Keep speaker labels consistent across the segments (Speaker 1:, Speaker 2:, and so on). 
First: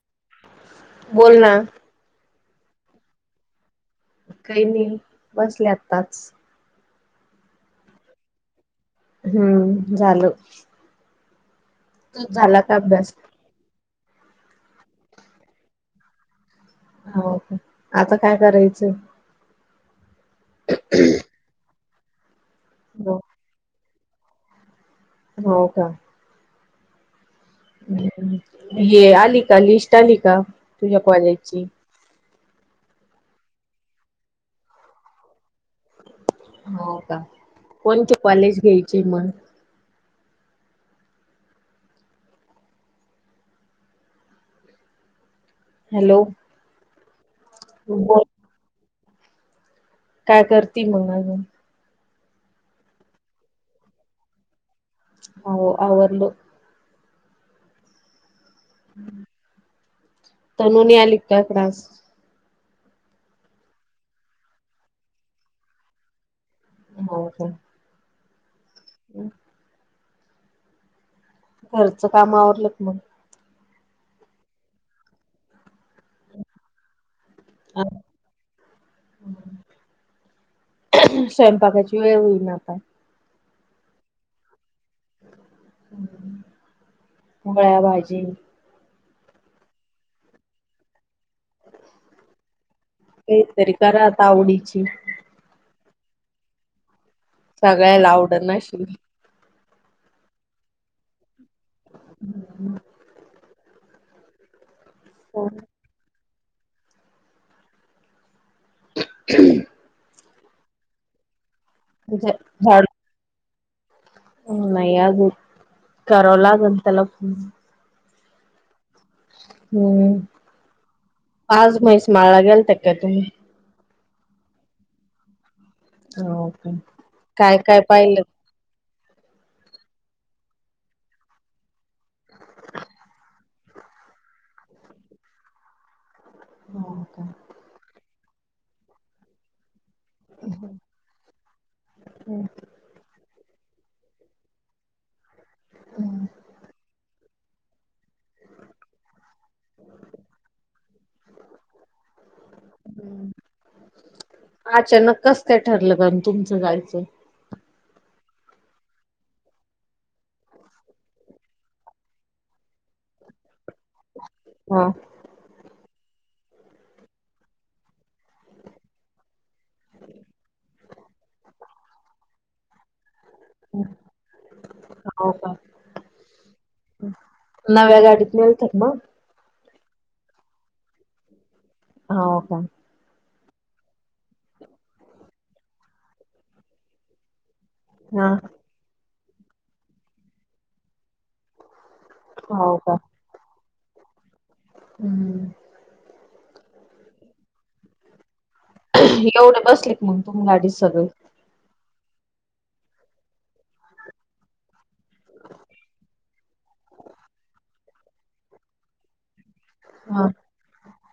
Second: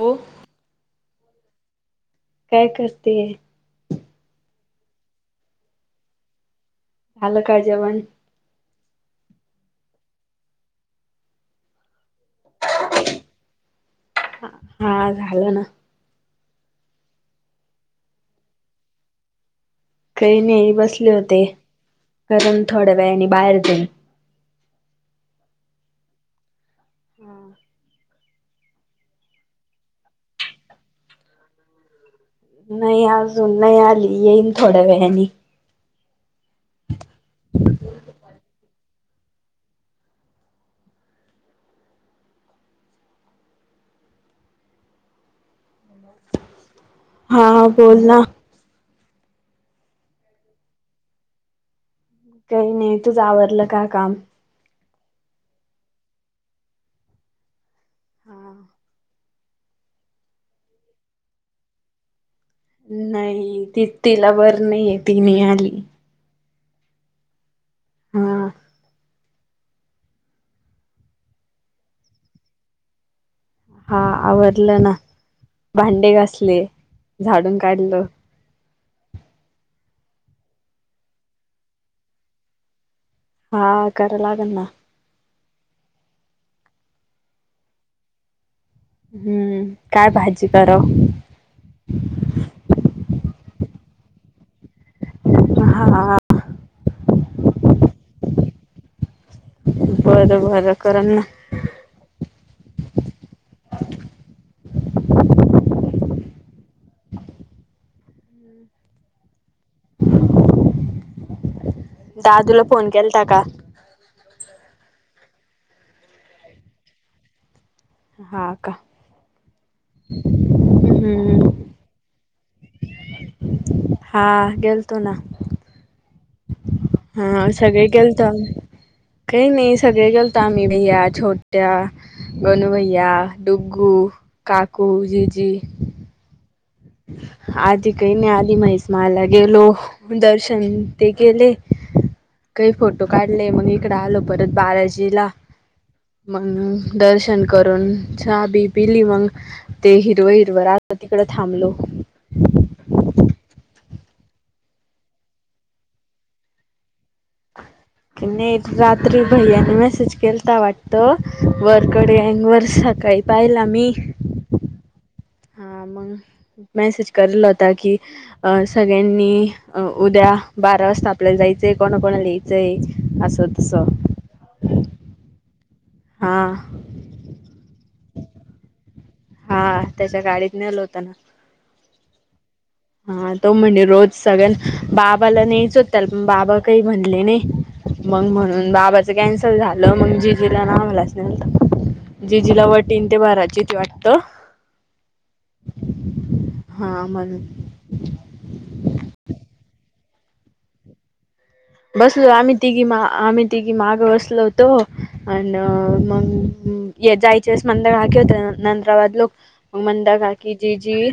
Speaker 1: हो
Speaker 2: बोल ना.
Speaker 1: काय करतीये?
Speaker 2: काही नाही बसले आताच.
Speaker 1: झाल का जेवण?
Speaker 2: हम्म, झाल. तूच झाला का अभ्यास?
Speaker 1: हा झाला ना.
Speaker 2: हो आता काय करायचं?
Speaker 1: काही नाही बसले होते कारन थोड्या
Speaker 2: हो
Speaker 1: वेळाने बाहेर जाईल.
Speaker 2: हो का.
Speaker 1: हम्म.
Speaker 2: हे आली का लिस्ट आली का तुझ्या कॉलेजची?
Speaker 1: नाही अजून नाही आली येईन थोड्या वेळानी.
Speaker 2: हो का, कोणते कॉलेज घ्यायची मग? हॅलो.
Speaker 1: हा, हा बोल ना.
Speaker 2: काय करती मग अजून?
Speaker 1: काही नहीं, तूझ आवरलं का काम?
Speaker 2: हो आवरल.
Speaker 1: हम्म.
Speaker 2: तनु नाही आली काय त्रास?
Speaker 1: नाही ती तिला बर नाही आहे ती नाय आली.
Speaker 2: हो का.
Speaker 1: हा.
Speaker 2: हम् [inaudible] घरचं काम आवरलंत मग?
Speaker 1: हा आवरलं ना भांडे घासले, झाडून
Speaker 2: अन.
Speaker 1: काढलं
Speaker 2: स्वयंपाकाची वेळ होईन जात आसल?
Speaker 1: हा करा लागना.
Speaker 2: मोगळ्या भाजी
Speaker 1: हम्म, काय भाजी करावं?
Speaker 2: काही तरी करा आता आवडीची.
Speaker 1: ह हा हा.
Speaker 2: सगळ्या ला आवड अशी.
Speaker 1: बरं बरं करल ना.
Speaker 2: हम् [inaudible]
Speaker 1: [inaudible]
Speaker 2: हो. ह् [inaudible] [unintelligible]
Speaker 1: दादूला फोन
Speaker 2: झाडू
Speaker 1: केला ता का.
Speaker 2: नाही अजून करावं लागलं त्याला
Speaker 1: हा का
Speaker 2: हम्म
Speaker 1: हम्म
Speaker 2: आज म्हैस माळला गेल त्या का तुम्ही?
Speaker 1: हा गेल तो ना.
Speaker 2: हो का.
Speaker 1: हम्म
Speaker 2: काय काय
Speaker 1: सगळे गेल
Speaker 2: पाहिलं?
Speaker 1: तो आम्ही. काही नाही सगळे गलत आम्ही भिया छोट्या, गणू भैया डुग्गु काकू जीजी.
Speaker 2: हो का.
Speaker 1: आधी काही न आधी महिष मला गेलो दर्शन ते केले काही फोटो काढले मग इकड आलो परत बाराजीला
Speaker 2: हम्म.
Speaker 1: मग दर् करून चाहा बी बी लि मंग ते हिर हिर तिकड थांबलो
Speaker 2: अचानक कसत ठरलं पण तुमचं जायचं.
Speaker 1: [unintelligible] नाही रात्री भैय्याने मेसेज केलता वाटत वरकडे अंग वर सकाळी पहिला मी.
Speaker 2: हा
Speaker 1: हा मग मेसेज केरल ताकी सगळ्यांनी, उद्या बारा वाजता आपल्याला जायचंय कोणा कोणा लियचंय असं. तसं
Speaker 2: हो काय.
Speaker 1: हा.
Speaker 2: नव्या गाडीत नेलत ब
Speaker 1: हा त्याच्या गाडीत नेल होत ना,
Speaker 2: हाव का.
Speaker 1: हा तो म्हणजे रोज सगळ्यां बाबाला नाहीच होत पण बाबा काही म्हणले नाही. मग
Speaker 2: हा.
Speaker 1: म्हणून बाबाच कॅन्सल मग जीजूला आम्हाला स्नेहाव जिजु ला
Speaker 2: हो
Speaker 1: व
Speaker 2: का.
Speaker 1: तीन ते बाराची वाटतं
Speaker 2: हम्म
Speaker 1: हा म्हण
Speaker 2: एवढे बसले क मग तुम आदी सगळ
Speaker 1: बसल आम्ही तिघी मा आम्ही तिघी मागं बसलो होतो अन मग जायचेस मंद घाकी होते नंतराबाद लोक मंदार
Speaker 2: हा.
Speaker 1: घाकी जी जी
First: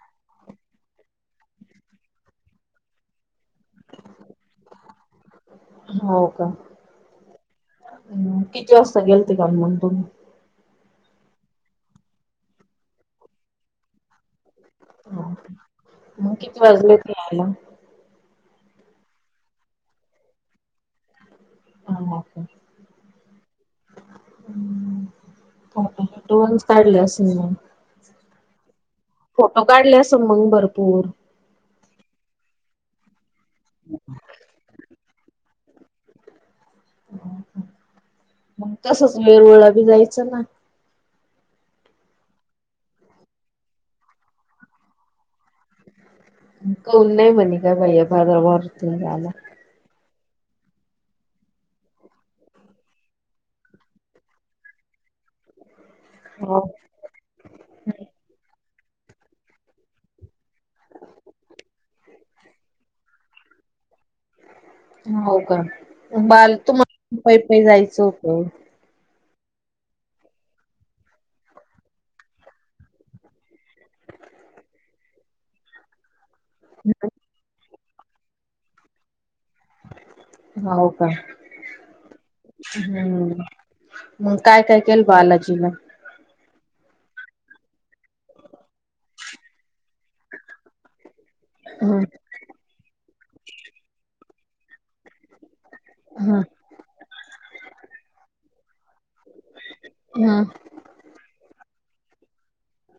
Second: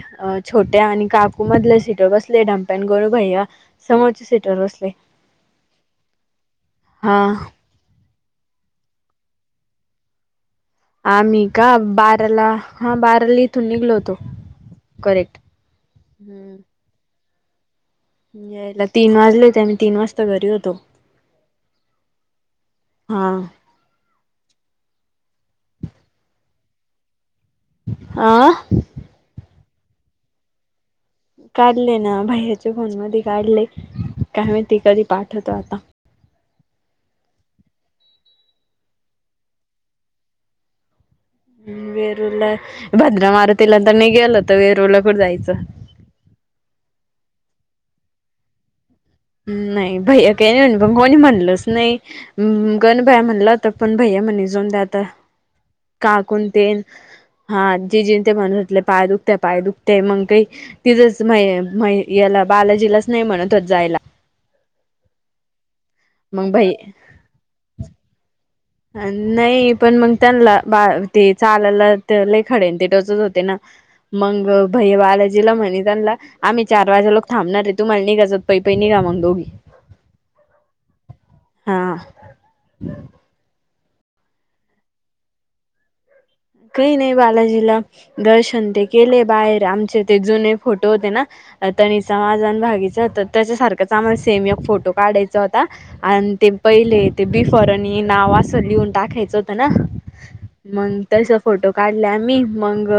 Speaker 1: छोट्या आणि काकूमधल्या सीटवर बसले डमप्या आणि गरु भैय्या समोरच्या सीटवर बसले.
Speaker 2: हो का.
Speaker 1: हा
Speaker 2: किती वाजता गेल ते काल म्हणून तुम्ही
Speaker 1: आम्ही का बाराला हा बाराला इथून निघलो होतो. करेक्ट
Speaker 2: मग
Speaker 1: हम्म
Speaker 2: किती वाजले ते यायला?
Speaker 1: यायला तीन वाजले होते आम्ही तीन वाजता घरी होतो. हा
Speaker 2: [inaudible] फट फोटो दोनच काढले असेल मग,
Speaker 1: आह
Speaker 2: फोटो काढले अस मग भरपूर.
Speaker 1: काढले ना भाई ह्याच्या फोन मध्ये काढले काय माहिती कधी पाठवतो आता.
Speaker 2: मग तसच वेरूळला बी जायचं ना,
Speaker 1: वेरूरला भद्रा मारुतीलां तर नाही गेलो तर वेरूळला कुठं जायचं?
Speaker 2: मून नाही म्हणे [unintelligible] भाईया [unintelligible]
Speaker 1: नाही, भैया काही नाही पण कोणी म्हणलच नाही. गण भैया म्हणलं होता, पण भैया म्हणे जाऊन द्या आता.
Speaker 2: हो.
Speaker 1: काकूणते हा जे जे ते म्हणत होतले पाय दुखते पाय दुखते मग काही तिझंच म्हय म्हय याला बालाजीलाच नाही म्हणत होत जायला.
Speaker 2: हो का
Speaker 1: मग
Speaker 2: बाल
Speaker 1: भै
Speaker 2: तुम्ह पै पै जायचं होतं.
Speaker 1: नाही पण मग त्यांनला बा ते चालाला त्या खडे टोचत होते ना, मग भैया बालाजीला म्हणे त्यांनला आम्ही चार वाजे लोक थांबणार आहे. तुम्हाला निघाच पै पै निघा मग दोघी.
Speaker 2: हो का,
Speaker 1: हा
Speaker 2: हम्म, मग काय काय केलं बालाजीला?
Speaker 1: काही नाही बालाजीला दर्शन ते केले बाहेर आमचे ते जुने फोटो होते ना,
Speaker 2: हम्म
Speaker 1: तनीचा माझण भागीचा होता तशासारखंच आम्हाला सेम एक फोटो काढायचा. च होता. आणि
Speaker 2: हम्म
Speaker 1: ते पहिले ते बि फॉरनी नाव असं लिहून टाकायचं होतं ना,
Speaker 2: हा,
Speaker 1: मग तसं फोटो काढले आम्ही मग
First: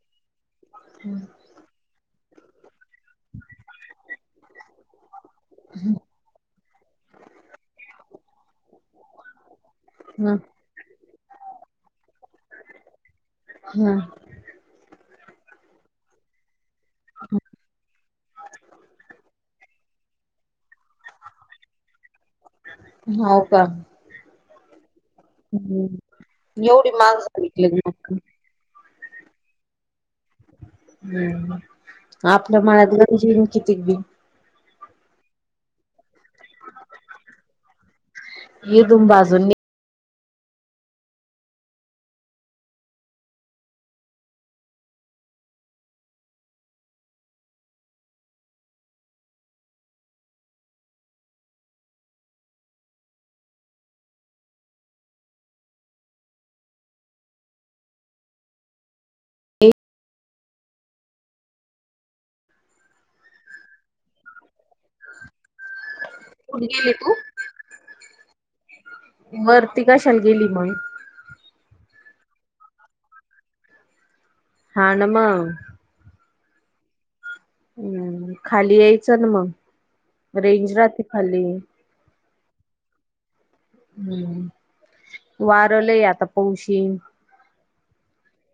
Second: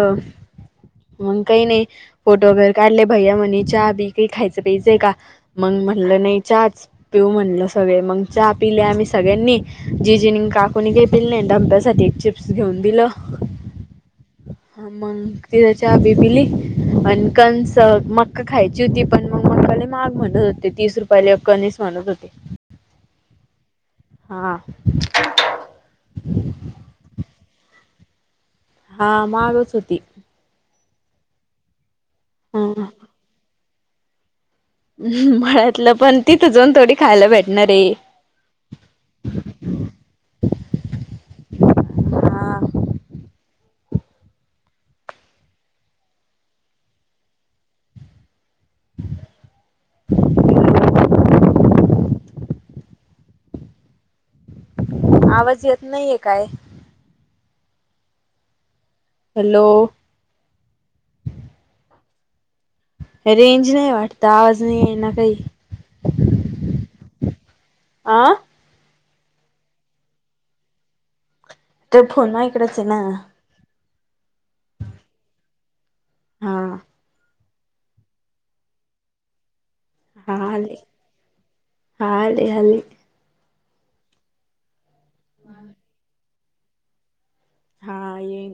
Speaker 2: ह
Speaker 1: मग काही नाही फोटो वगैरे काढले भैया म्हणे चहा बी ते खायचं प्यायचंय का? मग म्हणलं नाही चाच पिऊ म्हणलं सगळे मग चहा पिले आम्ही सगळ्यांनी.
Speaker 2: हम्म
Speaker 1: जीजिनी काकूणी काही पिले नाही. डंब्यासाठी चिप्स घेऊन दिलं.
Speaker 2: हा,
Speaker 1: हा मग तिथ चहा बी पिली. अन् कणसं मका खायची होती. पण मग मका लई माहाग म्हणत होते. तीस रुपयाले एक कणीस म्हणत होते.
Speaker 2: हो का,
Speaker 1: हा,
Speaker 2: एवढी माग [unintelligible]
Speaker 1: हा मागच होती.
Speaker 2: हम्, आपलं
Speaker 1: हा
Speaker 2: मळ्यात ग [unintelligible] कितीक बी
Speaker 1: म्हळ्यातलं पण तिथ जाऊन थोडी खायला भेटणार आहे.
Speaker 2: इदून भाजुन ने.
Speaker 1: हा आवाज येत नाहीये काय? हॅलो, रेंज नाही वाटतं. आवाज नाही येईना काही.
Speaker 2: कुठ गेली तू?
Speaker 1: आं,
Speaker 2: वरती कशाला गेली मग?
Speaker 1: ते फोन ना इकडच हे ना,
Speaker 2: हा न म
Speaker 1: हा,
Speaker 2: हम्म, खाली यायचं न मग
Speaker 1: हा आले.
Speaker 2: रेंज राहते खाली.
Speaker 1: हा आले आले.
Speaker 2: हम्म, वार लंय आता पाऊस येईल.
Speaker 1: हा ये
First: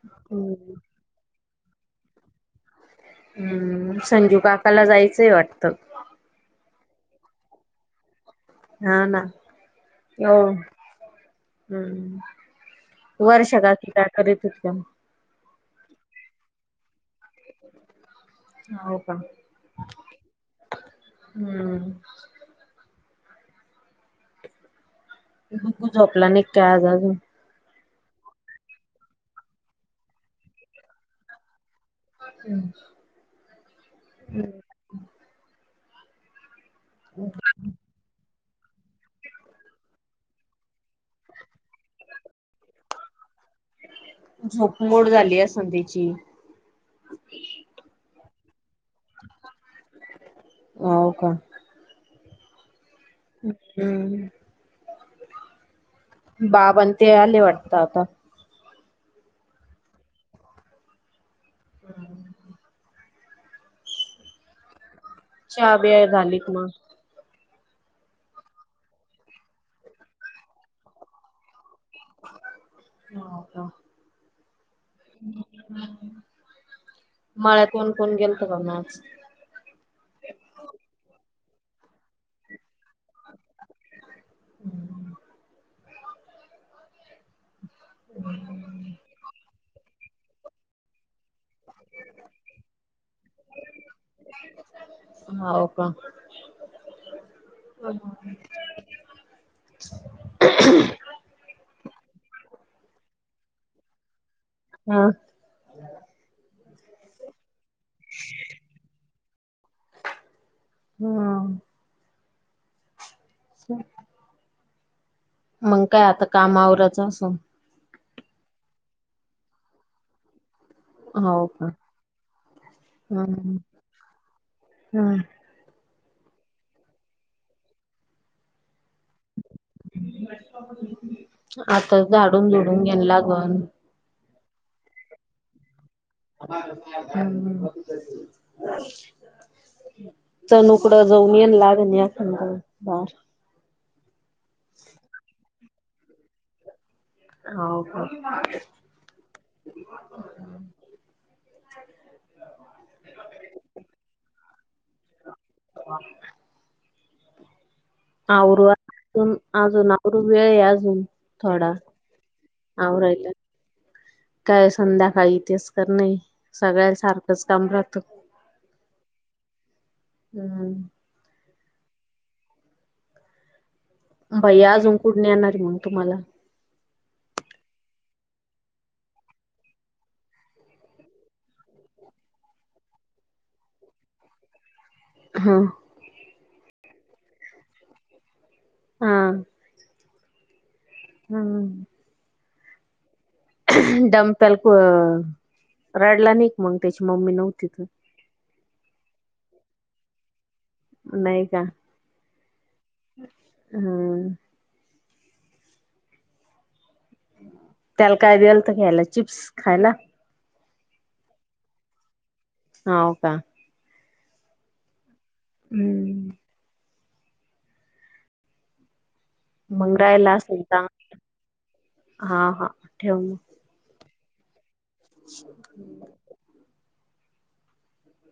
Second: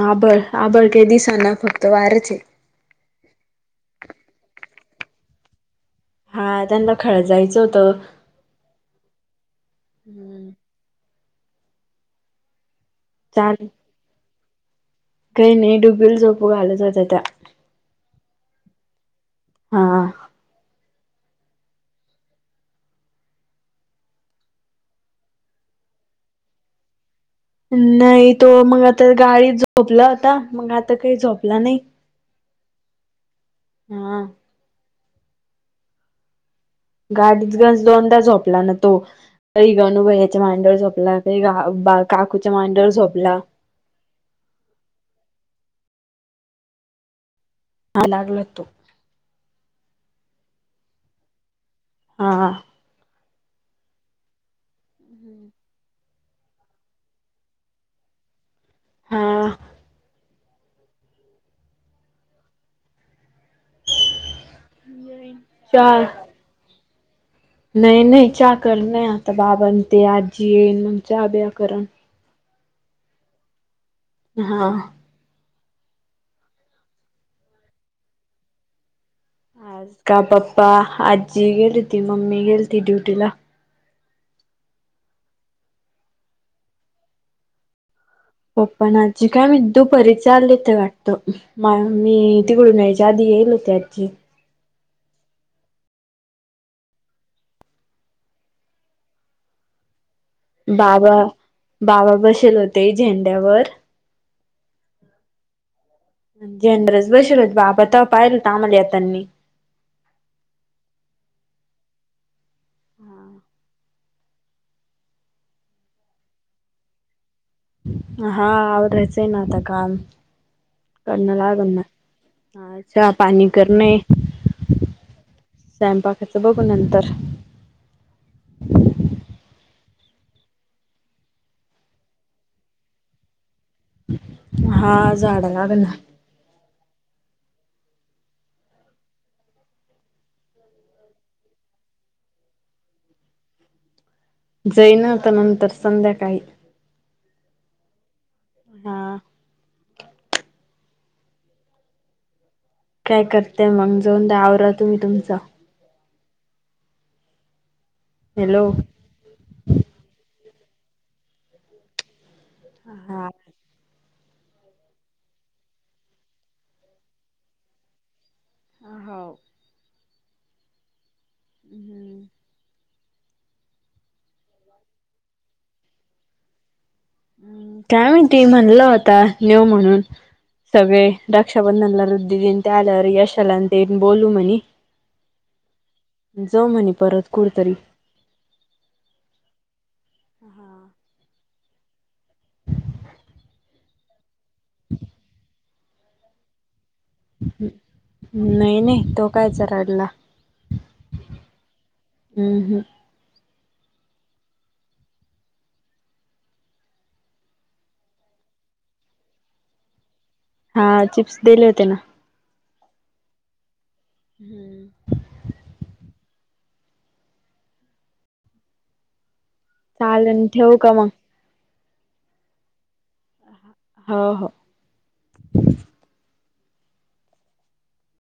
Speaker 1: आभळ आभळ काय दिसना फक्त वारंच आहे.
Speaker 2: हम् संजू काकाला जायचंय वाटतं.
Speaker 1: हा त्यांना खळ जायचं होतं.
Speaker 2: हा ना हो
Speaker 1: हम्म.
Speaker 2: हम्.
Speaker 1: चाल
Speaker 2: वर्षा काकी काय करीत हुत्यम
Speaker 1: काही नाही डुबुल झोपु घालंत होत्या त्या.
Speaker 2: हो का?
Speaker 1: हा.
Speaker 2: हम्म. डुगू झोपला नाही का आज अजून?
Speaker 1: नाही तो मग आता गाडीत झोपला होता मग आता काही झोपला नाही.
Speaker 2: हम्म
Speaker 1: हा
Speaker 2: हम्
Speaker 1: गाडीत गज दोनदा झोपला ना तो काही गणु भय्याच्या मांडीवर झोपला काही बा काकूच्या मांडीवर झोपला.
Speaker 2: झोपमोड झाली असलं त्याची.
Speaker 1: आ लागला तो
Speaker 2: हो का?
Speaker 1: हां हा.
Speaker 2: हम्
Speaker 1: हम्म
Speaker 2: बाबा अन् ते आले वाटत आता.
Speaker 1: हा.
Speaker 2: हम् चहा
Speaker 1: चार
Speaker 2: बीया झालीत मग?
Speaker 1: नाही नाही चा करन आता बाबा अन् ते आजी येईन मग चा ब्या करनं.
Speaker 2: हो का.
Speaker 1: हा.
Speaker 2: मळ्यात कोण कोण गेलतं का मग आज?
Speaker 1: आज का पप्पा आजी गेली ती मम्मी गेली ती ड्युटीला.
Speaker 2: हम्म. [unintelligible]
Speaker 1: पप्पा अन् आजी काय माहित दुपारी चालेते वाटतं. म मी तिकडून यायच्या आधी येईल होती आज्जी.
Speaker 2: हो का?
Speaker 1: बाबा बाबा बसेल होते झेंड्यावर.
Speaker 2: हा
Speaker 1: झेंड्यालाच बसलते बाबा तवा पाहिलंत आम्हाला येतांनी.
Speaker 2: हम्म
Speaker 1: हां.
Speaker 2: [inaudible] मग काय आता काम आवरायच असु
Speaker 1: हा आवरायच आहे ना आता काम. कला
Speaker 2: हो
Speaker 1: ना
Speaker 2: का?
Speaker 1: करण हा चा पाणी
Speaker 2: हम्म
Speaker 1: कर नाही.
Speaker 2: हम्म
Speaker 1: स्वयंपाकाचं बघू नंतर.
Speaker 2: आता झाडून झुडून घेन लागनं.
Speaker 1: हा झाडा लागलना.
Speaker 2: हम [unintelligible] चनू उकड जाऊन येन लागन एकाद बार
Speaker 1: जाईन आता नंतर संध्याकाळी.
Speaker 2: हो का
Speaker 1: हा काय करतेय मग जाऊन द्या आवरा तुम्ही तुमचा.
Speaker 2: हा. आवरू
Speaker 1: हॅलो
Speaker 2: अजून अजून आवरू वेळ आहे अजून थोडा.
Speaker 1: हा
Speaker 2: आवरायला काय संध्याकाळी तेच करणये सगळ्यांन सारखच काम राहत.
Speaker 1: अ होव.
Speaker 2: हम्म हम
Speaker 1: हम्म
Speaker 2: बाई अजून कुठ नेणार हे मग तुमाला.
Speaker 1: काय मणतीये म्हणल होता नेऊ म्हणून. सगळे रक्षाबंधनला रुद्धी देन त्या आल्यावर यशाला तेन बोलू म्हणे.
Speaker 2: हा
Speaker 1: जाऊ म्हने परत कुठतरी.
Speaker 2: हा
Speaker 1: हा
Speaker 2: हम्म हम्म डमतल कोन रडला नाही का मग त्याची मम्मी नव्हती त
Speaker 1: नाही नाही तो कायच राडला.
Speaker 2: नाही का
Speaker 1: हम्म हम्म
Speaker 2: हम्म. त्याला काय देलत खायला चिप्स खायला.
Speaker 1: हा चिप्स देले होते ना.
Speaker 2: हो का
Speaker 1: हम्म.
Speaker 2: हम्म मंगरायला
Speaker 1: चालेल
Speaker 2: असध
Speaker 1: ठेवू का मग
Speaker 2: हा हा ठेव.
Speaker 1: हो हो
Speaker 2: हम्. [unintelligible]